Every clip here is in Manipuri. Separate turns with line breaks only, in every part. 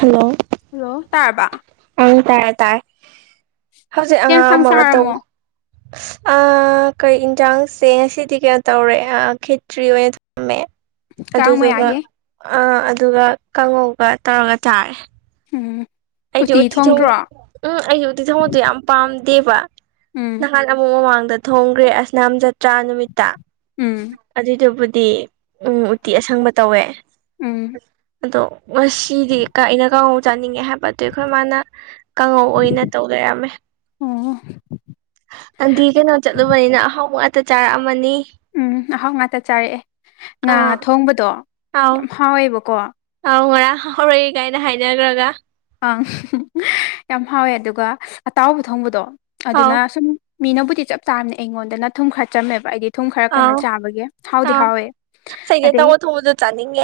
ꯍꯜꯂꯣ
ꯑꯣꯂꯣ ꯇꯔꯕꯥ
ꯇꯔꯦ ꯇꯔ ꯍꯧꯖꯤꯛ
ꯆꯦ
ꯑꯉꯥꯡ
ꯌꯦꯟꯁꯥꯡ
ꯑꯃ
ꯆꯥꯔꯝꯃꯣ
ꯀꯩ ꯌꯦꯟꯖꯥꯡꯁꯦ ꯉꯁꯤꯗꯤ ꯀꯩꯅꯣ ꯇꯧꯔꯦ ꯈꯦꯇ꯭ꯔꯤ ꯑꯣꯏꯅ ꯊꯝꯃꯦ
ꯀꯥꯡ
ꯑꯗꯨꯗꯨꯒ
ꯃꯌꯥꯒꯤ
ꯑ ꯑꯗꯨꯒ ꯀꯥꯡꯉꯧꯒ ꯇꯧꯔꯒ ꯇꯥꯔꯦ
ꯎꯝ
ꯑꯩꯗꯤ ꯎꯇꯤ ꯊꯉ ꯎꯝ ꯑꯩꯗꯤ ꯎꯇꯤ ꯊꯧꯉꯣꯗꯣ ꯌꯥꯝ ꯄꯥꯝꯗꯦꯕ
ꯎꯝ
ꯅꯍꯥꯟ ꯑꯃꯨꯛ ꯃꯃꯥꯡꯗ ꯊꯣꯡꯈ꯭ꯔꯦ ꯑꯁꯅꯥꯝꯖꯠ ꯇꯔꯥ ꯅꯨꯃꯤꯠꯇ
ꯎꯝ
ꯑꯗꯨꯏꯗꯨꯕꯨꯗꯤ ꯎ ꯎꯇꯤ ꯑꯁꯪꯕ ꯇꯧꯋꯦ
ꯎꯝ
ꯑꯗꯣ ꯉꯗꯤ ꯑꯩꯅ ꯀ ꯆꯥꯅꯤꯡꯉꯦ ꯍꯥꯏꯕ ꯑꯗꯨ ꯑꯩꯈꯣꯏ ꯃꯥꯅ ꯀꯥꯡꯉꯧ ꯑꯣꯏꯅ ꯇꯧ ꯂꯩꯔꯝꯃꯦ
ꯑꯣ
ꯑꯗꯤ ꯀꯩꯅꯣ ꯆꯠꯂꯨꯕꯅꯤꯅ ꯑꯍꯥꯎꯕ ꯉꯥꯛꯇ ꯆꯥꯔꯛꯑꯃꯅꯤ
ꯎꯝ ꯑꯍꯥꯎ ꯉꯥꯛꯇ ꯆꯥꯔꯛꯑꯦ ꯉꯥ
ꯑꯥ
ꯊꯣꯡꯕꯗꯣ ꯌꯥꯝ ꯍꯥꯎꯋꯦꯕꯀꯣ
ꯑ ꯉꯔꯥꯡ ꯍꯧꯔꯛꯏ ꯀꯥꯏꯅ ꯍꯥꯏꯅꯈ꯭ꯔꯒ
ꯑꯪ ꯌꯥꯝ ꯍꯥꯎꯋꯦ ꯑꯗꯨꯒ ꯑꯇꯥꯎꯕ ꯊꯣꯡꯕꯗꯣ
ꯑꯥꯎ
ꯑꯗꯨꯅ ꯁꯨꯝ ꯃꯤꯅꯕꯨꯗꯤ ꯆꯞ ꯆꯥꯝꯅꯦ ꯑꯩꯉꯣꯟꯗꯅ ꯊꯨꯝ ꯈꯔ ꯆꯝꯃꯦꯕ ꯑꯩꯗꯤ ꯊꯨꯝ ꯈꯔ
ꯑꯥꯎ
ꯀꯟꯅ ꯆꯥꯕꯒꯤ ꯍꯥꯎꯗꯤ
ꯑꯥꯎ
ꯍꯥꯎꯋꯦ
ꯆꯩꯒꯦ
ꯑꯗꯩ
ꯇꯧꯕ ꯊꯣꯡꯕꯗꯣ ꯆꯥꯅꯤꯡꯉꯦ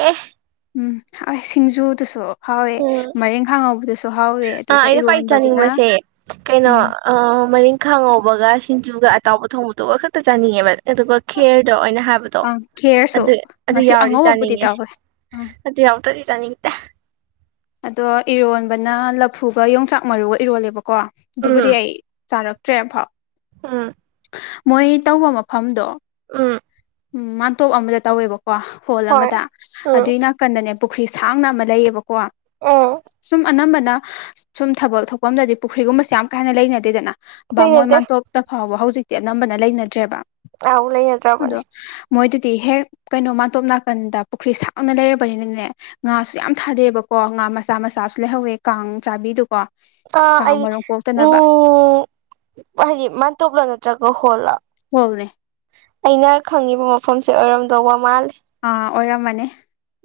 ꯎꯝ ꯍ ꯁꯤꯡꯖꯨꯗꯨꯁꯨ ꯐꯥꯎꯋꯦ ꯃꯔꯦꯡ ꯈꯥꯡꯉꯧꯕꯗꯨꯁꯨ
ꯑ ꯑꯩꯅ ꯈ꯭ꯋꯥꯏ ꯆꯥꯅꯤꯡꯕꯁꯦ ꯀꯩꯅꯣ
ꯎꯝ
ꯃꯔꯤ ꯈꯪꯍꯧꯕꯒ ꯑꯗꯨꯒ ꯑꯇꯥꯎꯕ ꯊꯣꯡꯕꯗꯨꯒ ꯈꯛꯇ ꯆꯥꯅꯤꯡꯉꯦꯕ ꯑꯗꯨꯒ ꯈꯦꯔꯗ ꯑꯣꯏꯅ ꯍꯥꯏꯕꯗꯣ
ꯑꯪ
ꯑꯗꯨ
ꯈꯦꯔꯁꯨ
ꯑꯗꯨ
ꯉꯁꯤ
ꯌꯥꯎꯗꯤ
ꯑꯉꯧꯕꯕꯨꯗꯤ
ꯆꯥꯅꯤꯡꯉꯦ
ꯇꯧꯋꯦ ꯑꯪ
ꯑꯗꯨ ꯌꯥꯎꯗꯗꯤ ꯆꯅꯤꯗ
ꯑꯗꯣ ꯏꯔꯣꯟꯕꯅ ꯂꯐꯨꯒ ꯌꯣꯡꯆꯥꯛ ꯃꯔꯨꯒ ꯏꯔꯣꯜꯂꯦꯕꯀꯣ ꯑꯗꯨꯕꯨꯗꯤ ꯑꯩ ꯆꯥꯔꯛ ꯇꯦꯚꯥꯎ
ꯑ
ꯃꯣꯏ ꯇꯧꯕ ꯃꯐꯝꯗꯣ
ꯎꯝ
ꯎꯝ ꯃꯥꯥꯟꯇꯣꯞ ꯑꯃꯗ ꯇꯧꯋꯦꯕꯀꯣ ꯍꯣꯜ
ꯍꯣꯏ
ꯑꯃꯗ
ꯎꯝ
ꯑꯗꯨꯏ ꯅꯥꯀꯟꯗꯅꯦꯕ ꯄꯨꯈ꯭ꯔꯤ ꯁꯥꯡꯅ ꯑꯃ ꯂꯩꯌꯦꯕꯀꯣ
ꯎꯝ
ꯁꯨꯝ ꯑꯅꯝꯕ ꯁꯨꯝ ꯊꯕꯛ ꯊꯣꯛꯄ ꯑꯝꯗꯗꯤ ꯄꯨꯈ꯭ꯔꯤꯒꯨꯝꯕꯁꯦ ꯌꯥꯝ ꯀꯥꯟꯅ ꯂꯩꯅꯗꯦꯗꯅ ꯕꯥꯃꯣꯏ
ꯂꯩꯅꯗꯦ
ꯃꯥꯟꯇꯣꯞꯇ ꯐꯥꯎꯕ ꯍꯧꯖꯤꯛꯇꯤ ꯑꯅꯝꯕꯅ ꯂꯩꯅꯗ꯭ꯔꯦꯕ
ꯑ ꯂꯩ
ꯑꯗꯣ
ꯌꯥꯠꯇ꯭ꯔꯥꯕꯅꯤ
ꯃꯣꯏꯗꯨꯗꯤ ꯍꯦꯛ ꯀꯩꯅꯣ ꯃꯥꯟꯇꯣꯞ ꯅꯥꯀꯟꯗ ꯄꯨꯈ꯭ꯔꯤ ꯁꯥꯡꯅ ꯂꯩꯔꯕꯅꯤꯅꯅꯦ ꯉꯥꯁꯨ ꯌꯥꯝ ꯊꯥꯗꯩꯕ ꯀꯣ ꯉꯥ ꯃꯆꯥ ꯃꯆꯥꯁꯨ ꯂꯩꯍꯧꯋꯦ ꯀꯥꯡ ꯆꯥꯕꯤꯗꯨꯀꯣ
ꯑ
ꯀꯥꯡ
ꯑꯩ
ꯃꯔꯨꯝ ꯀꯣꯛꯇꯅꯕ
ꯎꯝ ꯍꯥꯏꯗꯤ ꯃꯥꯟꯇꯣꯞꯂ ꯅꯠꯇ꯭ꯔꯒ ꯍꯣꯜꯂꯥ
ꯍꯅꯦꯦ
ꯑꯩꯅ ꯈꯪꯉꯤꯕ ꯃꯐꯝꯁꯦ ꯑꯣꯏꯔꯝꯗꯧꯕ ꯃꯥꯜꯜꯂꯤ
ꯑꯥ ꯑꯣꯏꯔꯝꯃꯅꯤ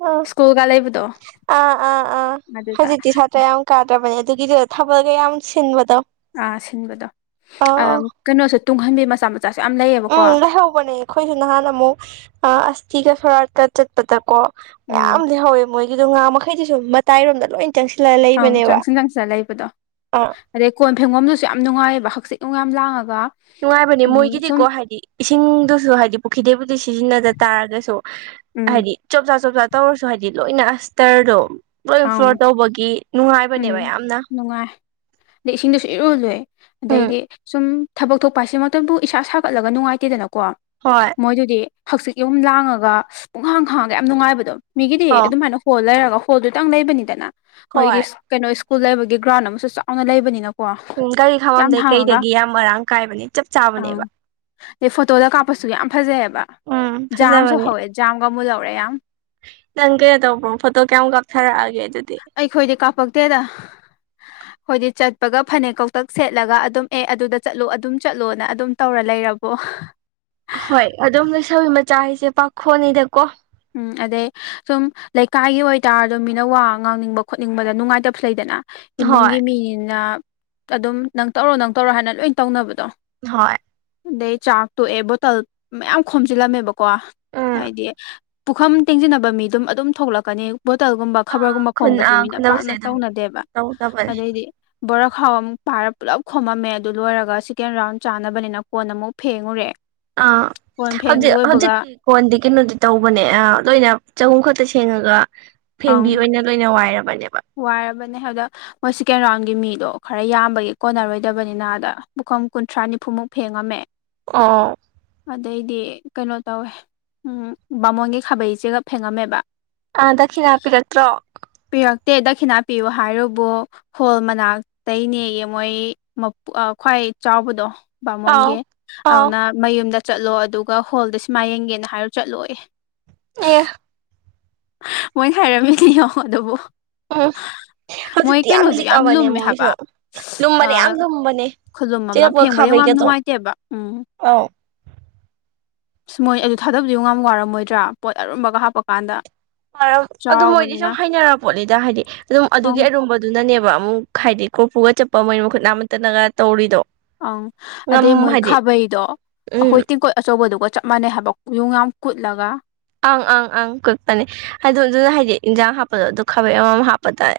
ꯑ
ꯁ꯭ꯀꯨꯜꯒ ꯂꯩꯕꯗꯣ
ꯑꯥ ꯑꯥ ꯑꯥ
ꯑꯗꯨꯗ
ꯍꯧꯖꯤꯗꯤꯤ ꯁꯥꯇ꯭ꯔꯦ ꯑꯃꯨꯛ ꯀꯥꯗ꯭ꯔꯕꯅꯤ ꯑꯗꯨꯒꯤꯗꯨ ꯊꯕꯛꯒ ꯌꯥꯝ ꯁꯤꯟꯕꯗꯣ
ꯑꯥ ꯁꯤꯟꯕꯗꯣ
ꯑꯥ ꯑꯥ
ꯀꯩꯅꯣꯁꯨ ꯇꯨꯡꯍꯟꯕꯤ ꯃꯆꯥ ꯃ
ꯎꯝ ꯂꯩꯍꯧꯕꯅꯦ ꯑꯩꯈꯣꯏꯁꯨ ꯅꯍꯥꯟ ꯑꯃꯨꯛ ꯑꯁꯇꯤꯒ ꯁꯣꯔꯥꯠꯀ ꯆꯠꯄꯗꯀꯣ
ꯎꯝ
ꯃꯌꯥꯝꯗꯤ ꯍꯧꯋꯦ ꯃꯣꯏꯒꯤꯗꯣ ꯉꯥ ꯃꯈꯩꯗꯤꯁꯨ ꯃꯇꯥꯏꯔꯣꯝꯗ ꯂꯣꯏꯅ
ꯑꯪ ꯆꯪꯁꯤꯟ ꯆꯪꯁꯤꯜꯂ ꯂꯩꯕꯗꯣ
ꯑꯥ
ꯑꯗꯩ ꯀꯣꯟ ꯐꯦꯡꯒꯣꯝꯗꯨꯁꯨ ꯌꯥꯝ ꯅꯨꯡꯉꯥꯏꯑꯕ ꯍꯛꯆꯤ ꯅꯨꯡ ꯌꯥꯝ ꯂꯥꯡꯉꯒ
ꯅꯨꯡꯉꯥꯏꯕꯅꯦ
ꯎꯝ ꯁꯨꯝ
ꯃꯣꯏꯒꯤꯗꯤꯀꯣ ꯍꯥꯏꯗꯤ ꯏꯁꯤꯡꯗꯨꯁꯨ ꯍꯥꯏꯗꯤ ꯄꯨꯈ꯭ꯔꯤꯗꯩꯕꯨꯗꯤ ꯁꯤꯖꯤꯟꯅꯗ ꯇꯥꯔꯒꯁꯨ
ꯎꯝ
ꯍꯥꯏꯗꯤ ꯆꯞ ꯆ ꯆꯞ ꯆ ꯇꯧꯔꯁꯨ ꯍꯥꯏꯗꯤ ꯂꯣꯏꯅ ꯏꯁꯇꯔꯗꯣ ꯂꯣꯏ
ꯑꯪ
ꯐ꯭ꯂꯣꯔ ꯇꯧꯕꯒꯤ
ꯎꯝ
ꯅꯨꯡꯉꯥꯏꯕꯅꯦꯕ ꯌꯥꯝꯅ
ꯅꯨꯡꯉꯥꯏ ꯑꯗꯩ ꯏꯁꯤꯡꯗꯁꯨ ꯏꯔꯨꯜꯂꯨꯦ
ꯎꯝ
ꯑꯗꯩꯗꯤ ꯁꯨꯝ ꯊꯕꯛ ꯊꯣꯛꯄ ꯍꯥꯏꯁꯤꯃ ꯃꯇꯝꯗꯨ ꯏꯁꯥ ꯁꯥꯒꯠꯂꯒ ꯅꯨꯡꯉꯥꯏꯇꯦꯗꯅꯀꯣ ꯀꯣ
ꯍꯣꯏ
ꯃꯣꯏꯗꯨꯗꯤ ꯍꯛꯆꯤꯛ ꯌꯍꯨꯝ ꯂꯥꯡꯉꯒ ꯄꯨꯡꯍꯥꯡ ꯈꯥꯡꯉꯒ ꯌꯥꯝ ꯅꯨꯡꯉꯥꯏꯕꯗꯣ ꯃꯤꯒꯤꯗꯤ
ꯑꯣ
ꯑꯗꯨꯃꯥꯏꯅ ꯍꯣꯜ ꯂꯩꯔꯒ ꯍꯣꯜꯗꯨꯇꯪ ꯂꯩꯕꯅꯤꯗꯅ ꯃꯣꯏꯗꯤ
ꯍꯣꯏ
ꯀꯩꯅꯣ ꯁ꯭ꯀꯨꯜ ꯂꯩꯕꯒꯤ ꯒ꯭ꯔꯥꯎꯟ ꯑꯃꯁꯨ ꯆꯥꯎꯅ ꯂꯩꯕꯅꯤꯅ
ꯎꯝ ꯒꯥꯔꯤ ꯈꯥꯃꯝꯗꯩ ꯀꯩꯗꯒꯤ ꯌꯥꯝ ꯃꯔꯥꯡ ꯀꯥꯏꯕꯅꯦ ꯆꯞ ꯆꯥꯕꯅꯦꯕ
ꯑꯪ ꯑꯗꯩ ꯐꯣꯇꯣꯗ ꯀꯥꯞꯄꯁꯨ ꯌꯥꯝ ꯐꯖꯩꯑꯕ
ꯎꯝ
ꯖꯥꯝꯁꯨ
ꯐꯖꯕꯅꯦ
ꯍꯧꯋꯦ ꯖꯥꯝꯒ ꯑꯃꯨꯛ ꯂꯧꯔꯦ ꯌꯥꯝ
ꯅꯪ ꯀꯩꯅꯣ ꯇꯧꯕ꯭ꯔꯣ ꯐꯣꯇꯣ ꯀꯌꯥꯝꯨ ꯀꯥꯞꯊꯔꯛꯑꯒꯦ ꯑꯗꯨꯗꯤ
ꯄꯇꯗ ꯑꯩꯣꯏꯗꯤ ꯆꯠꯄꯒ ꯐꯅꯦꯛ ꯀꯧꯇꯛ ꯁꯦꯠꯂꯒ ꯑꯗꯨꯝ ꯑꯦ ꯑꯗꯨꯗ ꯆꯠꯂꯣ ꯑꯗꯨꯝ ꯆꯠꯂꯣꯅ ꯑꯗꯨꯝ ꯇꯧꯔ ꯂꯩ ꯔꯔꯕꯣ
ꯍꯣꯏ ꯑꯗꯨꯝ ꯂꯩꯩꯁꯧꯕꯤ ꯃꯆꯥ ꯍꯥꯏꯁꯦ ꯄꯥꯈꯣꯅꯤꯗꯀꯣ
ꯎꯝ ꯑꯗꯩ ꯁꯨꯝ ꯂꯩꯀꯥꯏꯒꯤ ꯑꯣꯏꯇꯥꯔꯁꯨ ꯃꯤꯅ ꯋꯥ ꯉꯥꯡꯅꯤꯡꯕ ꯈꯣꯠꯅꯤꯡꯕꯗ ꯅꯨꯡꯉꯥꯏꯇꯕꯁꯨ ꯂꯩꯗꯅ
ꯍꯣꯏ
ꯏꯃꯨꯡꯒꯤ ꯃꯤꯅꯤꯅ ꯑꯗꯨꯝ ꯅꯪ ꯇꯧꯔꯣ ꯅꯪ ꯇꯧꯔꯣ ꯍꯥꯏꯅ ꯂꯣꯏ ꯇꯧꯅꯕꯗꯣ
ꯍꯣꯏ
ꯑꯗꯩ ꯆꯥꯛ ꯇꯣꯛꯑꯦ ꯕꯣꯇꯜ ꯃꯌꯥꯝ ꯈꯣꯝꯖꯤꯜꯂꯝꯃꯦꯕꯀꯣ
ꯎꯝ
ꯍꯥꯏꯗꯤ ꯄꯨꯈꯝ ꯇꯦꯡꯁꯤꯟꯅꯕ ꯃꯤꯗꯨꯝ ꯑꯗꯨꯝ ꯊꯣꯛꯂꯛꯀꯅꯤ ꯕꯣꯇꯜꯒꯨꯝꯕ
ꯑꯥ
ꯈꯕꯔꯒꯨꯝꯕ
ꯈꯨꯟ
ꯈꯣꯕꯁꯤꯗꯤ
ꯑꯥ
ꯃꯤꯅ
ꯈꯨꯟꯅꯕꯁꯦ
ꯄꯥꯛꯅ
ꯑꯗꯨꯝ
ꯇꯧꯅꯗꯦꯕ
ꯇꯧꯗꯕꯅꯦ
ꯑꯗꯩꯗꯤ ꯕꯣꯔꯥ ꯈꯥꯎ ꯑꯃꯨꯛ ꯄꯥꯏꯔ ꯄꯨꯂꯞ ꯈꯣꯝꯃꯝꯃꯦ ꯑꯗꯨ ꯂꯣꯏꯔꯒ ꯁꯦꯀꯦꯟ ꯔꯥꯎꯟ ꯆꯥꯅꯕꯅꯤꯅ ꯀꯣꯟ ꯑꯃꯨꯛ ꯐꯦꯡꯉꯨꯔꯦ
ꯑꯥ
ꯀꯣꯟ ꯐꯦꯡ
ꯍꯧꯖꯤꯛ
ꯂꯣꯏꯕꯒ
ꯍꯧꯖꯤꯛꯇꯤ ꯀꯣꯟꯗꯤ ꯀꯩꯅꯣꯗꯤ ꯇꯧꯕꯅꯦ ꯂꯣꯏꯅ ꯆꯍꯨꯝ ꯈꯛꯇ ꯁꯦꯡꯉꯒ
ꯑꯪ
ꯐꯦꯡꯕꯤ ꯑꯣꯏꯅ ꯂꯣꯏꯅ ꯋꯥꯏꯔꯕꯅꯦꯕ
ꯋꯥꯔꯕꯅꯦ ꯑꯗꯨꯗ ꯃꯣꯏ ꯁꯦꯀꯦꯟ ꯔꯥꯎꯟꯒꯤ ꯃꯤꯗꯣ ꯈꯔ ꯌꯥꯝꯕꯒꯤ ꯀꯣꯟꯅꯔꯣꯏꯗꯕꯅꯤꯅ ꯑꯗ ꯃꯐꯝ ꯀꯨꯟꯊ꯭ꯔꯥ ꯅꯤꯐꯨꯃꯨꯛ ꯐꯦꯡꯉꯝꯃꯦ
ꯑꯣ
ꯑꯗꯩꯗꯤ ꯀꯩꯅꯣ ꯇꯧꯋꯦ ꯎ ꯕꯥꯃꯣꯟꯒꯤ ꯈꯥꯕꯩꯆꯦꯒꯝ ꯐꯦꯡꯉꯝꯃꯦꯕ
ꯑ ꯗꯈꯤ ꯍꯥꯞꯄꯤꯔꯠꯇ꯭ꯔꯣ
ꯄꯤꯔꯛꯇꯦ ꯗꯈꯤꯅꯥ ꯄꯤꯌꯨ ꯍꯥꯏꯔꯨꯕꯨ ꯍꯣꯜ ꯃꯅꯥꯛꯇꯅꯦꯌꯦ ꯃꯣꯏ ꯈ꯭ꯋꯥꯏ ꯆꯥꯎꯕꯗꯣ
ꯑꯥꯎ
ꯕꯥꯃꯣꯟꯒꯤ
ꯑꯥꯎ
ꯑꯗꯨꯅ ꯃꯌꯨꯝꯗ ꯆꯠꯂꯣ ꯑꯗꯨꯒ ꯍꯣꯜꯗ ꯁꯤꯃꯥꯏ ꯌꯦꯡꯒꯦꯅ ꯍꯥꯏꯔꯣ ꯆꯠꯂꯣꯑ
ꯑꯦ
ꯃꯣꯏꯅ ꯍꯥꯏꯔꯝꯃꯤꯅꯦꯉꯣ ꯑꯗꯨꯕꯨ
ꯎꯝ
ꯃꯣꯏ
ꯍꯧꯖꯤꯛꯇꯤ ꯌꯥꯝ
ꯀꯩꯅꯣꯗꯣ
ꯂꯤꯛꯑꯕꯅꯦ
ꯂꯨꯝꯃꯦ
ꯃꯣꯏꯁꯨ
ꯍꯥꯏꯕ
ꯂꯨꯝꯕꯅꯦ ꯌꯥꯝ ꯂꯨꯝꯕꯅꯦ
ꯈꯨꯗꯨꯨꯝ ꯑꯃ
ꯆꯦꯔꯛꯄꯒ
ꯐꯦꯡꯕꯗ ꯌꯥꯝ ꯌꯥꯝ
ꯈꯥꯕꯩꯒꯗꯣ
ꯅꯨꯡꯉꯥꯏꯇꯦꯕ ꯎꯝ
ꯑꯧ
ꯁ ꯃꯣꯏ ꯑꯗꯨ ꯊꯥꯗꯕꯗꯨ ꯌꯥꯝ ꯋꯥꯔꯝꯃꯣꯏꯗ꯭ꯔꯥ ꯄꯣꯠ ꯑꯔꯨꯝꯕꯒ ꯍꯥꯞꯄꯀꯥꯟꯗ
ꯑꯗꯨ ꯃꯣꯏꯗꯤ ꯁꯨꯝ
ꯆꯥꯎꯕꯅꯤꯅ
ꯍꯩꯅꯔꯄꯣꯠꯂꯤꯗ ꯍꯥꯏꯗꯤ ꯑꯗꯨꯝ ꯑꯗꯨꯒꯤ
ꯑꯪ
ꯑꯔꯨꯝꯕꯗꯨꯅꯅꯦꯕ ꯑꯃꯨꯛ ꯍꯥꯏꯗꯤ ꯀ꯭ꯔꯣꯄꯨꯒ ꯆꯠꯄ ꯃꯣꯏ ꯃꯈꯨꯠ ꯅꯥ ꯑꯃꯠꯇꯅꯒ ꯇꯧꯔꯤꯗꯣ
ꯑꯪ
ꯉꯝ
ꯑꯗꯩ ꯃꯣꯏ
ꯍꯥꯏꯗꯤ
ꯈꯥꯕꯩꯗꯣ ꯑꯩꯈꯣꯏ
ꯎꯝ
ꯇꯦꯡꯀꯣꯠ ꯑꯆꯧꯕꯗꯨꯒ ꯆꯞ ꯃꯥꯟꯅꯩ ꯍꯥꯏꯕ ꯌꯨꯡ ꯌꯥꯝ ꯀꯨꯠꯂꯒ
ꯑꯪ ꯑꯪ ꯑꯪ ꯀꯄꯅꯦ ꯍꯥꯏꯗꯣ ꯑꯗꯨꯅ ꯍꯥꯏꯗꯤ ꯏꯟꯖꯥꯡ ꯍꯥꯞꯄꯗꯣ ꯑꯗꯨ ꯈꯥꯕꯩ ꯑꯃꯃꯝ ꯍꯥꯞꯄ ꯇꯥꯔꯦ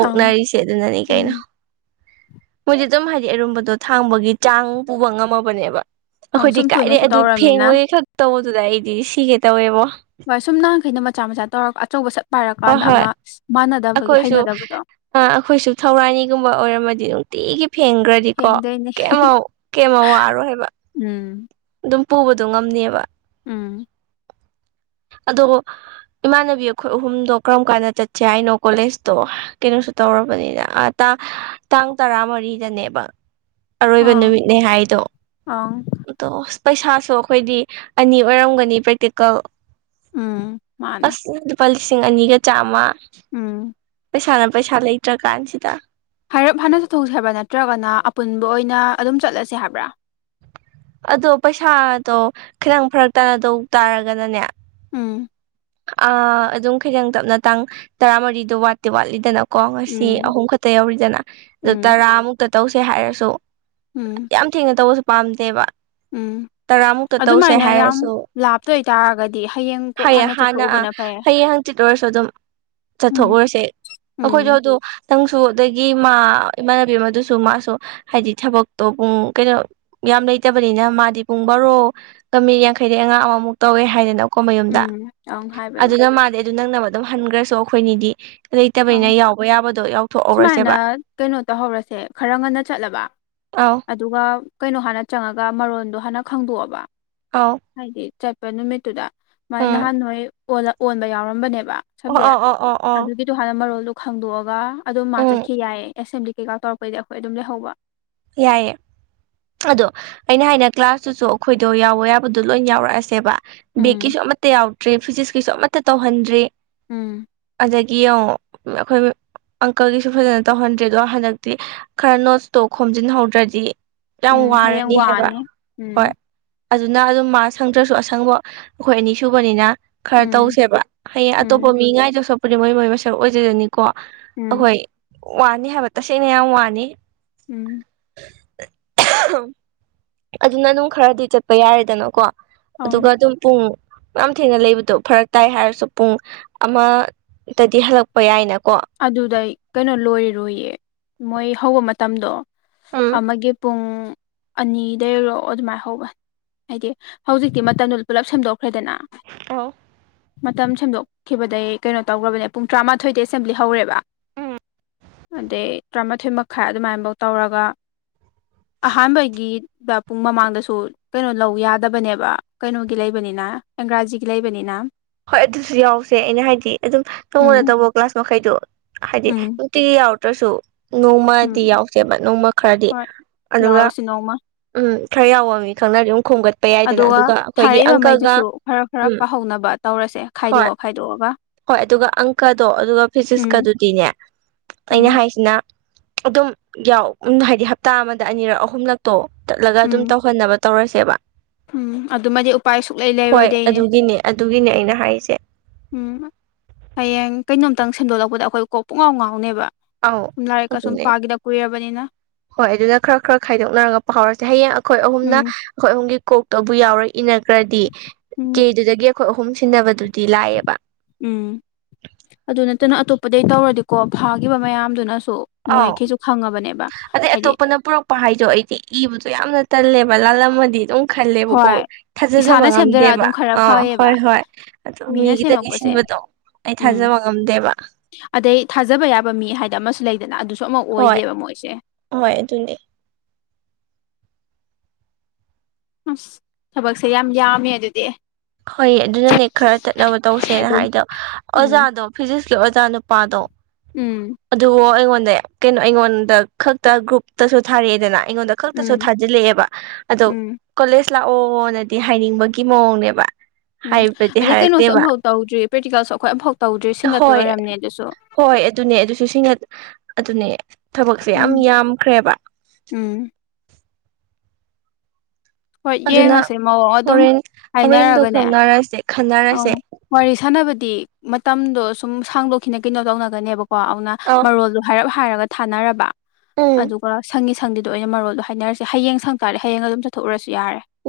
ꯑꯪ
ꯑꯗꯨꯅꯅꯤ ꯀꯩꯅꯣ
ꯎꯝ
ꯃꯣꯏꯗꯤ ꯑꯗꯨꯝ ꯍꯥꯏꯗꯤ ꯑꯔꯨꯝꯕꯗꯣ ꯊꯥꯡꯕꯒꯤ ꯆꯥꯡ ꯄꯨꯕ ꯉꯝꯃꯕꯅꯦꯕ
ꯑꯪ
ꯑꯩꯈꯣꯏꯗꯤ
ꯁꯨꯝ
ꯀꯥꯏꯔꯦ
ꯇꯣꯏꯅꯁꯨ
ꯑꯗꯨ
ꯇꯧꯔꯃꯤꯅ
ꯐꯦꯡꯕꯒꯤ ꯈꯛ ꯇꯧꯕꯗꯨꯗ ꯑꯩꯗꯤ ꯁꯤꯒꯦ ꯇꯧꯋꯦꯕꯣ
ꯑꯉꯥꯡꯈꯩꯅ ꯃꯆꯥ ꯃꯆꯥ ꯇꯧꯔꯒ ꯑꯆꯧꯕ ꯁꯠ ꯄꯥꯏꯔ
ꯍꯣꯏ
ꯀꯥꯟꯗ
ꯍꯣꯏ
ꯑꯃ ꯃꯥꯟꯅꯗꯕꯒꯤ ꯍꯩꯅꯗꯕꯗꯣ
ꯑ ꯑꯩꯈꯣꯏꯁꯨ ꯊꯧꯔꯥꯅꯤꯒꯨꯝꯕ ꯑꯣꯏꯔꯝꯃꯗꯤ ꯑꯗꯨꯝ ꯅꯨꯡꯇꯤꯒꯤ ꯐꯦꯡꯈ꯭ꯔꯗꯤꯀꯣ
ꯊꯦꯡꯗꯣꯏꯅꯤ
ꯀꯦꯝꯃ ꯀꯩꯃꯧ ꯋꯥꯔꯣꯏ ꯍꯥꯏꯕ
ꯎꯝ
ꯑꯗꯨꯝ ꯄꯨꯕꯗꯣ ꯉꯝꯅꯦꯕ
ꯎꯝ
ꯑꯗꯣ ꯏꯃꯥꯟꯅꯕꯤ ꯑꯩꯈꯣꯏ ꯑꯍꯨꯝꯗꯣ ꯀꯔꯝ ꯀꯥꯟꯗ ꯆꯠꯁꯦ ꯍꯥꯏꯅꯣ ꯀꯣꯂꯦꯖꯇꯣ ꯀꯩꯅꯣ ꯁ ꯇꯧꯔꯕꯅꯤꯅ ꯇꯥꯡ ꯇꯔꯥ ꯃꯔꯤꯗꯅꯦꯕ ꯑꯔꯣꯏꯕ
ꯑꯥ
ꯅꯨꯃꯤꯠꯅꯦ ꯍꯥꯏꯗꯣ
ꯑꯪ
ꯑꯗꯣ ꯄꯩꯁꯥꯁꯨ ꯑꯩꯈꯣꯏꯗꯤ ꯑꯅꯤ ꯑꯣꯏꯔꯝꯒꯅꯤ ꯄ꯭ꯔꯦꯛꯇꯤꯀꯦꯜ
ꯎꯝ ꯃꯥꯅꯦ
ꯑꯁꯅ ꯂꯨꯄꯥ ꯂꯤꯁꯤꯡ ꯑꯅꯤꯒ ꯆꯥꯝꯃ
ꯎꯝ
ꯄꯩꯁꯥꯅ ꯄꯩꯁꯥ ꯂꯩꯇ꯭ꯔ ꯀꯥꯟꯁꯤꯗ
ꯍꯥꯏꯔꯞ ꯍꯥꯟꯅ ꯆꯠꯊꯣꯛꯁ ꯍꯥꯏꯕꯥ ꯅꯠꯇ꯭ꯔꯒꯅ ꯑꯄꯨꯟꯕ ꯑꯣꯏꯅ ꯑꯗꯨꯝ ꯆꯠꯂꯁꯦ ꯍꯥꯏꯕ꯭ꯔꯥ
ꯑꯗꯣ ꯄꯩꯁꯥꯗꯣ ꯈꯤꯇꯪ ꯐꯔꯛ ꯇꯥꯅꯗꯧ ꯇꯥꯔꯒꯅꯅꯦ
ꯎꯝ
ꯑ ꯑꯗꯨꯝ ꯈꯤꯇꯪ ꯇꯞꯅ ꯇꯥꯡ ꯇꯔꯥꯃꯔꯤꯗꯣ ꯋꯥꯠꯇꯦ ꯋꯥꯠꯂꯤꯗꯅ ꯀꯣ ꯉꯁꯤ
ꯎꯝ
ꯑꯍꯨꯝ ꯈꯛꯇ ꯌꯧꯔꯤꯗꯅ ꯑꯗꯨ
ꯎꯝ
ꯇꯔꯥꯃꯨꯛꯇ ꯇꯧꯁꯦ ꯍꯥꯏꯔꯁꯨ
ꯎꯝ
ꯌꯥꯝ ꯊꯦꯡꯅ ꯇꯧꯕꯁꯨ ꯄꯥꯝꯗꯦꯕ
ꯎꯝ
ꯇꯔꯥꯃꯨꯛꯇ ꯇꯧꯁꯦ
ꯑꯗꯨꯃꯥꯏꯅ ꯌꯥꯝ
ꯍꯥꯏꯔꯁꯨ
ꯂꯥꯞꯇꯣꯏ ꯑꯣꯏꯇꯥꯔꯒꯗꯤ ꯍꯌꯦꯡ ꯀꯣꯛ ꯍꯟꯅ ꯆꯠ
ꯍꯌꯦꯡ ꯍꯪꯆꯤꯠ ꯑꯣꯏꯔꯁꯨ ꯑꯗꯨꯝ
ꯎꯝ
ꯆꯠꯊꯣꯛꯎꯔꯁꯦ ꯑꯩꯈꯣꯏꯁꯨ
ꯎꯝ
ꯑꯗꯨ ꯅꯪꯁꯨ ꯑꯗꯒꯤ ꯃꯥ ꯏꯃꯥꯟꯅꯕꯤ ꯑꯃꯗꯨꯁꯨ ꯃꯥꯁꯨ ꯍꯥꯏꯗꯤ ꯊꯕꯛꯇꯣ ꯄꯨꯡ ꯀꯩꯅꯣ ꯌꯥꯝ ꯂꯩꯇꯕꯅꯤꯅ ꯃꯥꯗꯤ ꯄꯨꯡ ꯕꯥꯔꯣꯒꯃꯤ ꯌꯥꯡꯈꯩꯗꯩ ꯑꯉꯥꯡ ꯑꯃꯃꯨꯛ ꯇꯧꯋꯦ ꯍꯥꯏꯗꯅ
ꯎꯝ ꯍꯥꯏꯕꯅꯦ
ꯑꯗꯨꯅ ꯃꯥꯗꯦ ꯑꯗꯨ ꯅꯪꯅꯕ ꯑꯗꯨꯝ ꯍꯟꯈ꯭ꯔꯁꯨ ꯑꯩꯈꯣꯏꯅꯤꯗꯤ
ꯑꯥ
ꯂꯩꯇꯕꯅꯤꯅ ꯌꯥꯎꯕ ꯌꯥꯕꯗꯣ
ꯁꯨꯃꯥꯏꯅ
ꯌꯥꯎꯊꯣꯛꯍꯧꯔꯁꯦꯕ
ꯀꯩꯅꯣ ꯇꯧꯍꯧꯔꯁꯦ ꯈꯔ ꯉꯟꯅ ꯆꯠꯂꯕ
ꯑꯧ
ꯑꯗꯨꯒ ꯀꯩꯅꯣ ꯍꯥꯟꯅ ꯆꯪꯉꯒ ꯃꯔꯣꯟꯗꯣ ꯍꯥꯟꯅ ꯈꯪꯗꯣꯛꯑꯕ
ꯑꯧ
ꯍꯥꯏꯗꯤ ꯆꯠꯄ ꯅꯨꯃꯤꯠꯇꯨꯗ ꯃꯥꯏ
ꯎꯝ
ꯅꯍꯥꯟ ꯅꯣꯏ ꯑꯣꯟꯕ ꯌꯥꯎꯔꯝꯕꯅꯦꯕ
ꯑꯣ
ꯁꯞꯖꯦꯛ
ꯑꯣ ꯑꯣ ꯑꯣ ꯑꯣ
ꯑꯗꯨꯒꯤꯗꯣ ꯍꯥꯟꯅ ꯃꯔꯣꯜꯗꯣ ꯈꯪꯗꯣꯛꯑꯒ ꯑꯗꯨꯝ ꯃꯥ
ꯎꯝ
ꯆꯠꯈꯤ ꯌꯥꯏꯌꯦ ꯑꯦꯁꯦꯝꯕ꯭ꯂꯤ ꯀꯩꯀꯥ ꯇꯧꯔꯛꯄꯩꯗꯤ ꯑꯩꯈꯣꯏ ꯑꯗꯨꯝ ꯂꯩꯍꯧꯕ
ꯌꯥꯏꯌꯦ ꯑꯗꯣ ꯑꯩꯅ ꯍꯥꯏꯅ ꯀ꯭ꯂꯥꯁꯇꯨꯁꯨ ꯑꯩꯈꯣꯏꯗꯣ ꯌꯥꯎꯕ ꯌꯥꯕꯗꯣ ꯂꯣꯏ ꯌꯥꯎꯔꯛꯑꯁꯦꯕ
ꯎꯝ
ꯕꯦꯛꯀꯤꯁꯨ ꯑꯃꯠꯇ ꯌꯥꯎꯗ꯭ꯔꯦ ꯐꯤꯖꯤꯛꯁꯀꯤꯁꯨ ꯑꯃꯠꯇ ꯇꯧꯍꯟꯗ꯭ꯔꯦ
ꯎꯝ
ꯑꯗꯨꯗꯒꯤ ꯑ ꯑꯩꯈꯣꯏ ꯑꯪꯀꯜꯒꯤꯁꯨ ꯐꯖꯅ ꯇꯧꯍꯟꯗ꯭ꯔꯦ ꯑꯗꯣ ꯍꯟꯗꯛꯇꯤ ꯈꯔ ꯅꯣꯠꯁꯇꯣ ꯈꯣꯝꯖꯤꯟꯍꯧꯗ꯭ꯔꯗꯤ ꯌꯥꯝ
ꯎꯝ ꯍꯌꯦꯡ
ꯋꯥꯔꯅꯤ ꯍꯥꯏꯕ
ꯋꯥꯅꯤ
ꯍꯣꯏ
ꯎꯝ
ꯑꯗꯨꯅ ꯑꯗꯨꯝ ꯃꯥꯁꯪꯗ꯭ꯔꯁꯨ ꯑꯁꯪꯕ ꯑꯩꯈꯣꯏ ꯑꯅꯤ ꯁꯨꯕꯅꯤꯅ ꯈꯔ
ꯎꯝ
ꯇꯧꯁꯦꯕ ꯍꯌꯦꯡ
ꯎꯝ
ꯑꯇꯣꯞꯄ ꯃꯤꯉꯥꯏꯗ ꯁꯛꯄꯨꯅꯤ ꯃꯣꯏ ꯃꯣꯏ ꯃꯁꯛ ꯑꯣꯏꯖꯗꯅꯤꯀ ꯀꯣ
ꯎꯝ
ꯑꯩꯈꯣꯏ ꯋꯥꯅꯤ ꯍꯥꯏꯕ ꯇꯁꯦꯡꯅ ꯌꯥꯝ ꯋꯥꯅꯤ
ꯎꯝ
ꯑꯗꯨꯅ ꯑꯗꯨꯝ ꯈꯔꯗꯤ ꯆꯠꯄ ꯌꯥꯔꯦꯗꯅꯀꯣ
ꯑꯪ
ꯑꯗꯨꯒ ꯑꯗꯨꯝ ꯄꯨꯡ ꯌꯥꯝ ꯊꯦꯡꯅ ꯂꯩꯕꯗꯣ ꯐꯔꯛ ꯇꯥꯏ ꯍꯥꯏꯔꯁꯨ ꯄꯨꯡ ꯑꯃꯗꯗꯤ ꯍꯜꯂꯛꯄ ꯌꯥꯏꯅ
ꯑꯗꯨꯗ ꯀꯩꯅꯣ ꯂꯣꯏꯔꯔꯣꯏꯌꯦ ꯃꯣꯏ ꯍꯧꯕ ꯃꯇꯝꯗꯣ
ꯎꯝ
ꯑꯃꯒ ꯄꯨꯡ ꯑꯅꯤꯗꯔꯣ ꯑꯗꯨꯃꯥꯏ ꯍꯧꯕ ꯍꯥꯏꯗꯤ ꯍꯧꯖꯤꯛꯇꯤ ꯃꯇꯝꯗꯨ ꯄꯨꯂꯞ ꯁꯦꯝꯗꯣꯛꯈ꯭ꯔꯦꯗꯅ
ꯍꯣ
ꯃꯇꯝ ꯁꯦꯝꯗꯣꯛꯈꯤꯕꯗꯒꯤꯩ ꯀꯩꯅꯣ ꯇꯧꯈ꯭ꯔꯕꯅꯦ ꯄꯨꯡ ꯇꯔꯥꯃꯥꯊꯣꯏꯗ ꯑꯦꯁꯦꯝꯕ꯭ꯂꯤ ꯍꯧꯔꯦꯕ ꯑꯗꯩ ꯇꯔꯥꯃꯥꯊꯣꯏ ꯃꯈꯥꯏ ꯑꯗꯨꯃꯥꯏꯐꯧ ꯇꯧꯔꯒ ꯑꯍꯥꯟꯕꯒꯤꯗ ꯄꯨꯡ ꯃꯃꯥꯡꯗꯁꯨ ꯀꯩꯅꯣ ꯂꯧ ꯌꯥꯗꯕꯅꯦꯕ ꯀꯩꯅꯣꯒꯤ ꯂꯩꯕꯅꯤꯅ ꯏꯪꯒꯔꯥꯖꯤꯒꯤ ꯂꯩꯕꯅꯤꯅ
ꯍꯣꯏ ꯑꯗꯨꯁꯨ ꯌꯥꯎꯁꯦ ꯑꯩꯅ ꯍꯥꯏꯗꯤ ꯑꯗꯨꯝ ꯇꯉꯣꯅ
ꯎꯝ
ꯇꯧꯕ ꯀ꯭ꯂꯥꯁ ꯃꯈꯩꯗꯣ ꯍꯥꯏꯗꯤ
ꯎꯝ
ꯅꯨꯡꯇꯤꯒꯤ ꯌꯥꯎꯔꯗ꯭ꯔꯁꯨ
ꯎꯝ
ꯅꯣꯡꯃꯗꯤ ꯌꯥꯎꯗꯦꯕ ꯅꯣꯡꯃ ꯈꯔꯗꯤ
ꯍꯣꯏ
ꯑꯗꯨꯒ
ꯌꯥꯎꯔꯁꯤ ꯅꯣꯡꯃ
ꯎꯝ ꯐ꯭ꯔꯥꯏꯥꯎꯋꯥꯑꯕꯤ ꯈꯪꯅ ꯑꯗꯨ
ꯑꯗꯨꯒ ꯊꯥꯔꯛꯏꯕꯉꯩꯗꯨꯁꯨ ꯈꯔ ꯈꯔ
ꯎꯝ
ꯄꯥꯍꯧꯅꯕ ꯇꯧꯔꯁꯦ
ꯍꯣꯏ
ꯈꯥꯏꯗꯣꯛꯑ ꯈꯥꯏꯗꯣꯛꯑ
ꯍꯣꯏ ꯑꯗꯨꯒ ꯑꯪꯀꯗꯣ ꯑꯗꯨꯒ
ꯎꯝ
ꯐꯤꯖꯤꯛꯁꯀꯗꯨꯗꯤꯅꯦ ꯑꯩꯅ
ꯎꯝ
ꯍꯥꯏꯁꯤꯅ ꯑꯗꯨꯝ ꯌꯥꯎ ꯍꯥꯏꯗꯤ ꯍꯞꯇꯥ ꯑꯃꯗ ꯑꯅꯤꯔꯛ ꯑꯍꯨꯝꯂꯛꯇꯣ ꯆꯠꯂꯒ
ꯎꯝ
ꯑꯗꯨꯝ ꯇꯧꯍꯟꯅꯕ ꯇꯧꯔꯁꯦꯕ
ꯎꯝ ꯑꯗꯨꯃꯗꯤ ꯎꯄꯥꯏ ꯁꯨꯛꯂꯩ
ꯍꯣꯏ
ꯂꯩꯔꯣꯏꯗꯦꯅꯦ
ꯑꯗꯨꯒꯤꯅꯦ ꯑꯗꯨꯒꯤꯅꯦ ꯑꯩꯅ ꯍꯥꯏꯔꯤꯁꯦ
ꯎꯝ ꯍꯌꯦꯡ ꯀꯩꯅꯣꯝꯇꯪ ꯁꯦꯝꯗꯣꯛꯂꯛꯄꯗ ꯑꯩꯈꯣꯏ ꯀꯣꯛ ꯄꯨꯡꯉꯥꯎ ꯉꯥꯎꯅꯦꯕ
ꯑꯧ
ꯁꯨꯝ ꯂꯥꯏꯔꯤꯛꯀ ꯁꯨꯝ
ꯑꯗꯨꯅꯦ
ꯄꯥꯈꯤꯗ ꯀꯨꯏꯔꯕꯅꯤꯅ
ꯍꯣꯏ ꯑꯗꯨꯅ ꯈꯔ ꯈꯔ ꯈꯥꯏꯗꯣꯛꯅꯔꯒꯛꯄ ꯍꯧꯥꯎꯔꯁꯦ ꯍꯌꯦꯡ ꯑꯩꯈꯣꯏ ꯑꯍꯨꯝꯅ
ꯎꯝ
ꯑꯩꯈꯣꯏ ꯑꯍꯨꯝꯒꯤ ꯀꯣꯛꯇꯕꯨ ꯌꯥꯎꯔ ꯏꯅ ꯈꯔꯗꯤ
ꯎꯝ
ꯀꯦꯗꯨꯗꯒꯤ ꯑꯩꯈꯣꯏ ꯑꯍꯨꯝ ꯁꯤꯟꯅꯕꯗꯨꯗꯤ ꯂꯥꯛꯑꯦꯕ
ꯎꯝ ꯑꯗꯨ ꯅꯠꯇꯅ ꯑꯇꯣꯞꯄꯗꯒꯤ ꯇꯧꯔꯗꯤꯀꯣ ꯐꯥꯈꯤꯕ ꯃꯌꯥꯝꯗꯨꯅ
ꯑꯥꯎ ꯑꯗꯩ
ꯍꯥꯏꯗꯤ
ꯑꯇꯣꯞꯄꯅ ꯄꯨꯔꯛꯄ ꯍꯥꯏꯗꯣ ꯑꯩꯗꯤ ꯏꯕꯗꯣ ꯌꯥꯝꯅ ꯇꯜꯂꯦꯕ ꯃꯂ ꯂꯝꯂꯝ ꯃꯗꯤ ꯇꯣ ꯈꯜꯂꯦꯕꯀꯣ
ꯍꯣꯏ
ꯊꯥꯖꯖꯕ
ꯏꯁꯥꯅ ꯁꯦꯝꯖꯔ
ꯉꯝꯗꯦꯕ
ꯑꯗꯨꯝ ꯈꯔ
ꯑꯥ
ꯐꯩꯌꯦꯕ
ꯍꯣꯏ ꯍꯣꯏ ꯑꯗꯣ
ꯃꯤꯅ
ꯃꯤꯒꯤꯇ
ꯁꯦꯝꯃꯛꯄꯁꯦ
ꯁꯤꯟꯕꯗꯣ ꯑꯩ
ꯎꯝ
ꯊꯥꯖꯕ ꯉꯝꯗꯦꯕ
ꯑꯗꯩ ꯊꯥꯖꯕ ꯌꯥꯕ ꯃꯤ ꯍꯥꯏꯗꯤꯅ ꯑꯃꯁꯨ ꯂꯩꯗꯅ ꯑꯗꯨꯁꯨ ꯁꯃꯛ
ꯍꯣꯏ
ꯑꯣꯏꯗꯦꯕ ꯃꯣꯏꯁꯦ
ꯍꯣꯏ ꯑꯗꯨꯅꯦ
ꯑꯁ ꯊꯕꯛꯁꯦ ꯌꯥꯝ ꯌꯥꯝꯃꯦ ꯑꯗꯨꯗꯤ
ꯍꯣꯏ ꯑꯗꯨꯅꯅꯦ ꯈꯔ ꯆꯠꯅꯕ ꯇꯧꯁꯦꯅ ꯍꯥꯏꯗꯣ
ꯎꯝ
ꯑꯣꯖꯥꯗꯣ ꯐꯤꯖꯤꯛꯁ ꯑꯣꯖꯥ ꯅꯨꯄꯥꯗꯣ
ꯎꯝ
ꯑꯗꯨꯕꯨ ꯑꯩꯉꯣꯟꯗ ꯀꯩꯅꯣ ꯑꯩꯉꯣꯟꯗ ꯈꯛꯇ ꯒ꯭ꯔꯨꯞꯇꯁꯨ ꯊꯥꯔꯛꯑꯦꯗꯅ ꯑꯩꯉꯣꯟꯗ ꯈꯛꯇꯁꯨ
ꯎꯝ
ꯊꯥꯖꯤꯜꯂꯛꯑꯦꯕ ꯑꯗꯣ
ꯎꯝ
ꯀꯣꯂꯦꯖ ꯑ ꯂꯥꯛꯑꯣꯅꯗꯤ ꯍꯥꯏꯅꯤꯡꯕꯒꯤ ꯃꯑꯣꯡꯅꯦꯕ
ꯎꯝ
ꯍꯥꯏꯕꯗꯤ
ꯑꯗꯩ ꯀꯩꯅꯣꯁꯨ
ꯍꯥꯏꯔꯛꯇꯦꯕ
ꯑꯝꯐꯥꯎ ꯇꯧꯗ꯭ꯔꯤ ꯄ꯭ꯔꯦꯛꯇꯤꯀꯦꯜꯁꯨ ꯑꯩꯈꯣꯏ ꯑꯝꯐꯥꯎ ꯇꯧꯗ꯭ꯔꯤ ꯁꯤꯡꯒꯠꯇ
ꯍꯣꯏ
ꯑꯣꯏꯔꯝꯅꯦ ꯑꯗꯨꯁꯨ
ꯍꯣꯏ ꯑꯗꯨꯅꯦ ꯑꯗꯨꯁꯨ ꯑꯗꯨꯅꯦ ꯊꯕꯛꯁꯦ ꯌꯥꯝ
ꯎꯝ
ꯌꯥꯝꯈ꯭ꯔꯦꯕ
ꯎꯝ ꯍꯣꯏ
ꯑꯗꯨꯅ
ꯌꯦꯡꯉꯁꯦ ꯃꯑꯣꯡ ꯑꯗꯨꯝ
ꯍꯣꯔꯦꯟ ꯍꯣꯔꯦꯟꯗꯣ
ꯍꯥꯏꯅꯔꯒꯅꯦ
ꯈꯪꯅꯔꯁꯤ
ꯑꯪ ꯋꯥꯔꯤ ꯁꯥꯟꯅꯕꯗꯤ ꯃꯇꯝꯗꯣ ꯁꯨꯝ ꯁꯥꯡꯗꯣꯛꯈꯤꯅ ꯀꯩꯅꯣ ꯇꯧꯅꯒꯅꯦꯕꯀꯣ ꯀꯣ ꯑꯗꯨꯅ
ꯑꯧ
ꯃꯔꯣꯜꯗꯣ ꯍꯥꯏꯔꯞ ꯍꯥꯏꯔꯒ ꯊꯥꯅꯔꯕ
ꯎꯝ
ꯑꯗꯨꯒ ꯁꯪꯗꯤꯗꯣ ꯑꯣꯏꯅ ꯃꯔꯣꯗꯣ ꯍꯥꯏꯅꯔꯁꯦ ꯍꯌꯦꯡ ꯁꯪ ꯇꯔꯦ ꯍꯌꯦꯡ ꯑꯗꯨꯝ ꯆꯠꯊꯣꯛꯎꯁꯦ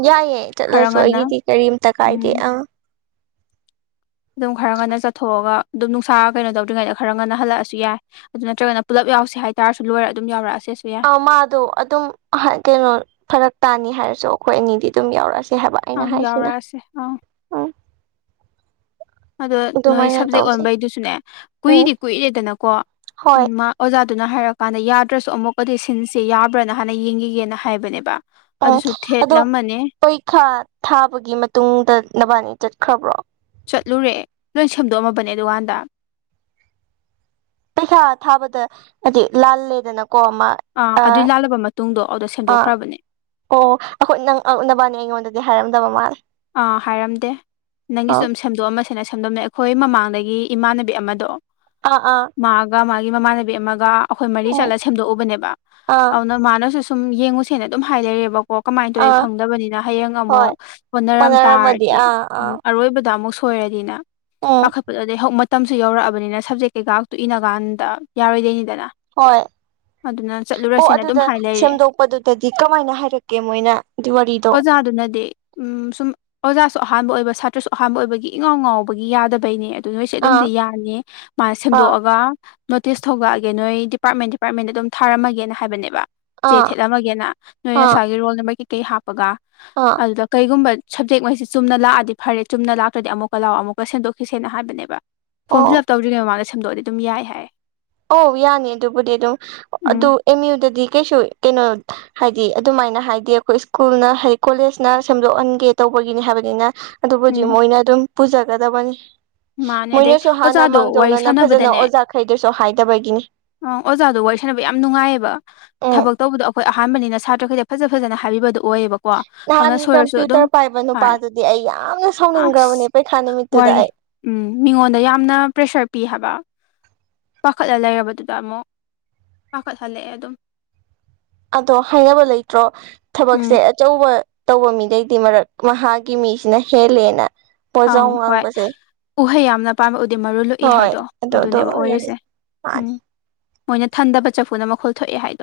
ꯌꯥꯏꯌꯦꯏ ꯆꯠꯂꯁꯨ ꯑꯩꯒꯤꯗꯤ ꯀꯔꯤꯝꯇ
ꯎꯝ
ꯀꯥꯏꯗꯦ ꯑꯥ
ꯑꯗꯨꯝ ꯈꯔ ꯉꯟꯅ ꯆꯠꯊꯣꯛꯑꯒ ꯑꯗꯨꯝ ꯅꯨꯡꯁꯥ ꯀꯩꯅꯣ ꯇꯧꯗ꯭ꯔꯤꯉꯩꯗ ꯈꯔ ꯉꯟꯅ ꯍꯜꯂꯛꯑꯁꯨ ꯌꯥꯏ ꯑꯗꯨ ꯅꯠꯇ꯭ꯔꯒꯅ ꯄꯨꯂꯞ ꯌꯥꯎꯁꯦ ꯍꯥꯏꯇꯥꯔꯁꯨ ꯂꯣꯏꯔ ꯑꯗꯨꯝ ꯌꯥꯎꯔꯛꯑꯁꯦ
ꯑ ꯃꯥꯗꯣ ꯑꯗꯨꯝ ꯀꯩꯅꯣ ꯐꯔꯛ ꯇꯥꯅꯤ ꯍꯥꯏꯔꯁꯨ ꯑꯩꯈꯣꯏ ꯑꯅꯤꯗꯤ ꯑꯗꯨꯝ ꯌꯥꯎꯔꯛꯑꯁꯦ ꯀ ꯍꯥꯏꯕ ꯑꯩꯅ
ꯑꯪ
ꯍꯥꯏꯁꯤꯅ
ꯌꯥꯎꯔꯛꯑꯁꯦ ꯑꯪ
ꯎꯝ
ꯑꯗꯣ ꯅꯣꯏ
ꯑꯗꯨꯃꯥꯏꯅ
ꯁꯥꯞꯖꯦꯛ
ꯇꯧꯁꯦ
ꯑꯣꯟꯕꯩꯗꯨꯁꯨꯅꯦ
ꯎꯝ
ꯀꯨꯏꯗꯤ ꯀꯨꯏꯔꯦꯗꯅꯀꯣ
ꯍꯣꯏ
ꯃꯥ ꯑꯣꯖꯥ ꯑꯗꯨꯅ ꯍꯥꯏꯔꯀꯥꯟꯗ ꯌꯥꯗ꯭ꯔꯁꯨ ꯑꯃꯨꯛꯀꯗꯤ ꯁꯤꯟꯁꯦ ꯌꯥꯕ꯭ꯔꯅ ꯍꯥꯟꯅ ꯌꯦꯡꯈꯤꯒꯦꯅ ꯍꯥꯏꯕꯅꯦꯕ
ꯎꯝ
ꯑꯗꯨꯁꯨ
ꯑꯗꯣ
ꯊꯦꯠꯂꯝꯃꯅꯤ
ꯄꯔꯤꯈꯥ ꯊꯥꯕꯒꯤ ꯃꯇꯨꯡꯗ ꯅꯕꯥꯟꯅꯤ ꯆꯠꯀ ꯈꯕꯔꯣ [inaudible]
ꯆꯠꯂꯨꯔꯦ ꯂꯣꯏ ꯁꯦꯝꯗꯣꯛꯑꯝꯃꯕꯅꯦ ꯗꯨꯀꯥꯟꯗ
ꯄꯩꯁꯥ ꯊꯥꯕꯗ ꯍꯥꯏꯗꯤ ꯂꯥꯜꯂꯦꯗꯅ ꯀꯣ ꯃꯥ ꯑꯥ
ꯑꯗꯨꯏ ꯂꯥꯜꯂꯕ ꯃꯇꯨꯡꯗꯣ ꯑꯗꯨꯗ
ꯑꯣ
ꯁꯦꯝꯗꯣꯛꯈ꯭ꯔꯕꯅꯦ
ꯑꯩꯈꯣꯏ ꯅꯪ ꯅꯕꯥꯟꯅꯤ ꯑꯩꯉꯣꯟꯗꯗꯤ ꯍꯥꯏꯔꯝꯗꯕ ꯃꯥꯜꯂꯦ
ꯑꯥ ꯍꯥꯏꯔꯝꯗꯦ ꯅꯪꯒꯤꯁꯨ
ꯑꯥ
ꯑꯗꯨꯝ ꯁꯦꯝꯗꯣꯛꯑꯃ ꯁꯅ ꯁꯝꯗꯣꯝꯅ ꯑꯩꯈꯣꯏ ꯃꯃꯥꯡꯗꯒꯤ ꯏꯃꯥꯟꯅꯕꯤ ꯑꯃꯗꯣ
ꯑꯥ ꯑꯥ
ꯃꯥꯒ ꯃꯥ ꯃꯃꯥꯟꯅꯕꯤ ꯑꯃꯒꯥ ꯑꯩꯈꯣꯢ ꯃꯔꯤ
ꯎꯝ
ꯆꯠꯂꯒꯥ ꯁꯦꯝꯗꯣꯛꯎꯕꯅꯦ
ꯑꯥ
ꯑꯗꯨꯅ ꯃꯅꯥꯁꯨ ꯁꯨꯝ ꯌꯦꯡꯉꯨꯁꯦꯅ ꯑꯗꯨꯝ ꯍꯥꯏ ꯂꯩꯔꯦꯕꯀꯣ ꯀꯃꯥꯏꯅ ꯇꯧꯋꯤ
ꯑꯥ
ꯈꯪꯗꯕꯅꯤꯅ ꯍꯌꯦꯡ
ꯍꯣꯏ
ꯑꯃꯨꯛ ꯃꯔꯝ
ꯑꯣꯟꯅꯔꯝꯃꯗꯤ
ꯇꯥꯔꯗꯤ
ꯑꯥ ꯑꯥ
ꯑꯔꯣꯏꯕꯗ ꯑꯃꯨꯛ ꯁꯣꯏꯔꯗꯤꯅ
ꯎꯝ
ꯄꯥꯈꯠꯄꯗꯣ ꯇꯝꯁꯨ ꯌꯧꯔꯛꯑꯕꯅꯤꯅ ꯁꯞꯖꯦꯛ ꯀꯩꯀꯥꯛꯇꯨ ꯏꯟꯅ ꯀꯥꯟꯗ ꯌꯥꯔꯣꯏꯗꯣꯏꯅꯤ
ꯍꯣꯏ ꯑꯣ
ꯆꯠꯂꯨꯔꯁꯦꯅ ꯑꯗꯨꯝ
ꯑꯗꯨꯗ
ꯍꯥꯏ ꯂꯩꯔꯦ
ꯁꯦꯝꯗꯣꯛꯄꯗꯨꯗꯗꯤ ꯀꯃꯥꯏꯅ ꯍꯥꯏꯔꯛꯀꯦ ꯃꯣꯏꯅ ꯋꯥꯔꯤꯗꯣ
ꯑꯗꯨꯅꯗꯤ ꯎꯝ ꯁꯨꯝ ꯑꯣꯖꯥꯁꯨ ꯑꯍꯥꯟꯕ ꯑꯣꯏꯕ ꯁꯥꯇ꯭ꯔꯁꯨ ꯑꯍꯥꯟꯕ ꯑꯣꯏꯕꯒꯤ ꯏꯉꯥꯎ ꯉꯥꯎꯕꯒꯤ ꯌꯥꯗꯕꯩꯅꯦ ꯑꯗꯨ ꯅꯣꯏꯁꯦ
ꯑꯥ
ꯑꯗꯨꯝꯗꯤ ꯌꯥꯅꯤ ꯃꯥꯅ
ꯑꯥ
ꯁꯦꯝꯗꯣꯛꯑꯒ ꯅꯣꯇꯤꯁ ꯊꯣꯛꯂꯛꯑꯒꯦ ꯅꯣꯏ ꯗꯤꯄꯥꯔꯠꯃꯦꯟ ꯗꯤꯄꯥꯔꯠꯃꯦꯟꯗ ꯑꯗꯨꯝ ꯊꯥꯔꯝꯃꯒꯦꯅ ꯍꯥꯏꯕꯅꯦꯕ ꯆꯦ
ꯑꯥ
ꯊꯦꯠꯂꯝꯃꯒꯦꯅ ꯅꯣꯏ
ꯑꯥ
ꯅꯁꯥꯏꯒꯤ ꯔꯣꯜ ꯅꯝꯕꯔ ꯀꯩꯀꯩ ꯍꯥꯞꯄꯒ
ꯑꯥ
ꯁꯤꯒꯨꯝꯕ ꯁꯕꯖꯦꯛꯉꯩꯁꯤ ꯆꯨꯝꯅ ꯂꯥꯛꯑꯗꯤ ꯐꯔꯦ ꯆꯨꯝꯅ ꯂꯥꯛꯇ꯭ꯔꯗꯤ ꯑꯃꯨꯛꯀ ꯂꯥꯛꯑꯣ ꯑꯃꯨꯛꯀ ꯁꯦꯝꯗꯣꯛꯈꯤꯁꯦꯅ ꯍꯥꯏꯕꯅꯦꯕ ꯐꯣꯝ
ꯑꯣ
ꯐꯤꯜꯂꯞ ꯇꯧꯗ꯭ꯔꯤꯉꯩ ꯃꯃꯥꯡꯗ ꯁꯦꯝꯗꯣꯛꯑꯗꯤ ꯑꯗꯨꯝ ꯌꯥꯏ ꯍꯥꯏ
ꯑꯣ ꯌꯥꯅꯤ ꯑꯗꯨꯕꯨꯗꯤ ꯑꯗꯨꯝ ꯑꯗꯨ
ꯎꯝ
ꯑꯝ ꯌꯨ ꯗꯥꯗꯤ ꯀꯩꯁꯨ ꯀꯩꯅꯣ ꯑꯗꯨꯃꯥꯏ ꯀꯃꯥꯏꯅ ꯍꯥꯏꯗꯤ ꯑꯩꯈꯣꯏ ꯁ꯭ꯀꯨꯜꯅ ꯍꯥꯏꯗꯤ ꯀꯣꯂꯦꯖꯅ ꯁꯦꯝꯗꯣꯛꯍꯟꯒꯦ ꯇꯧꯕꯒꯤꯅꯤ ꯍꯥꯏꯕꯅꯤꯅ ꯑꯗꯨꯕꯨꯗꯤ
ꯎꯝ
ꯃꯣꯏꯅ ꯑꯗꯨꯝ ꯄꯨꯖꯒꯗꯕꯅꯤ
ꯃꯥꯅꯦ ꯑꯗꯩ
ꯃꯣꯏꯅꯁꯨ ꯍꯥꯟꯅ
ꯑꯣꯖꯥꯗꯣ ꯋꯥꯔꯤ
ꯃꯥꯡꯖꯧꯅꯅ ꯐꯖꯅ
ꯁꯥꯟꯅꯕꯗꯅꯦ
ꯑꯣꯖꯥꯈꯩꯗꯁꯨ ꯍꯥꯏꯗꯕꯒꯤꯅꯤ
ꯑ ꯑꯣꯖꯥꯗꯣ ꯋꯥꯔꯤ ꯁꯥꯟꯅꯕ ꯌꯥꯝ ꯅꯨꯡꯉꯥꯏꯌꯦꯕ
ꯎꯝ
ꯊꯕꯛ ꯇꯧꯕꯗꯣ ꯑꯩꯈꯣꯏ ꯑꯩꯈꯣꯏ ꯑꯍꯥꯟꯕꯅ ꯁꯥꯇ꯭ꯔꯈꯩꯗ ꯐꯖ ꯐꯖꯅ ꯍꯥꯏꯕꯤꯕꯗꯣ ꯑꯣꯏꯌꯦꯕꯀꯣ ꯑꯗꯨꯅ
ꯅꯍꯥꯟꯒꯤ
ꯁꯣꯏꯔꯁꯨ ꯑꯗꯨꯝ
ꯀꯝꯄ꯭ꯌꯨꯇꯔ ꯄꯥꯏꯕ
ꯍꯥꯏ
ꯅꯨꯄꯥꯗꯨꯗꯤ ꯑꯩ ꯌꯥꯝꯅ ꯁꯥꯎꯅꯤꯡꯈ꯭ꯔꯕꯅꯦ
ꯑꯁ
ꯄꯩꯈꯥ ꯅꯨꯃꯤꯠꯇꯨꯗ ꯗ
ꯋꯥꯔꯤ
ꯑꯩ
ꯎꯝ ꯃꯤꯉꯣꯟꯗ ꯌꯥꯝꯅ ꯄ꯭ꯔꯦꯁꯔ ꯄꯤ ꯍꯥꯏꯕ ꯄꯥꯈꯠꯂ ꯂꯩꯔꯕꯗꯨꯗ ꯑꯃꯨꯛ ꯄꯥꯈꯠꯍꯜꯂꯛꯑꯦ ꯑꯗꯨꯝ
ꯑꯗꯣ ꯍꯥꯏꯅꯕ ꯂꯩꯇ꯭ꯔꯣ
ꯎꯝ
ꯊꯕꯛꯁꯦ ꯑꯆꯧꯕ ꯇꯧꯕ ꯃꯤꯗꯩꯗꯤ ꯃꯔꯛ ꯃꯍꯥꯛꯀꯤ ꯃꯤꯁꯤꯅ ꯍꯦꯜꯂꯦꯅ ꯄꯣꯠꯖꯥꯎ
ꯑꯩ ꯍꯣꯏ
ꯉꯥꯡꯕꯁꯦ
ꯎꯍꯩ ꯌꯥꯝꯅ ꯄꯥꯟꯕ ꯗꯤ ꯃꯔꯨ ꯂꯣꯛꯏ
ꯍꯣꯏ
ꯍꯥꯏꯗꯣ
ꯑꯗꯨ ꯑꯗꯨ
ꯑꯗꯨꯅꯦꯕ
ꯑꯣꯏꯔꯦ
ꯑꯣꯏꯔꯤꯁꯦ
ꯃꯥꯗꯤ
ꯎꯝ ꯃꯣꯏꯅ ꯊꯟꯗꯕ ꯆꯐꯨꯅ ꯃꯈꯨꯜ ꯊꯣꯛꯑꯦ ꯍꯥꯏꯗꯣ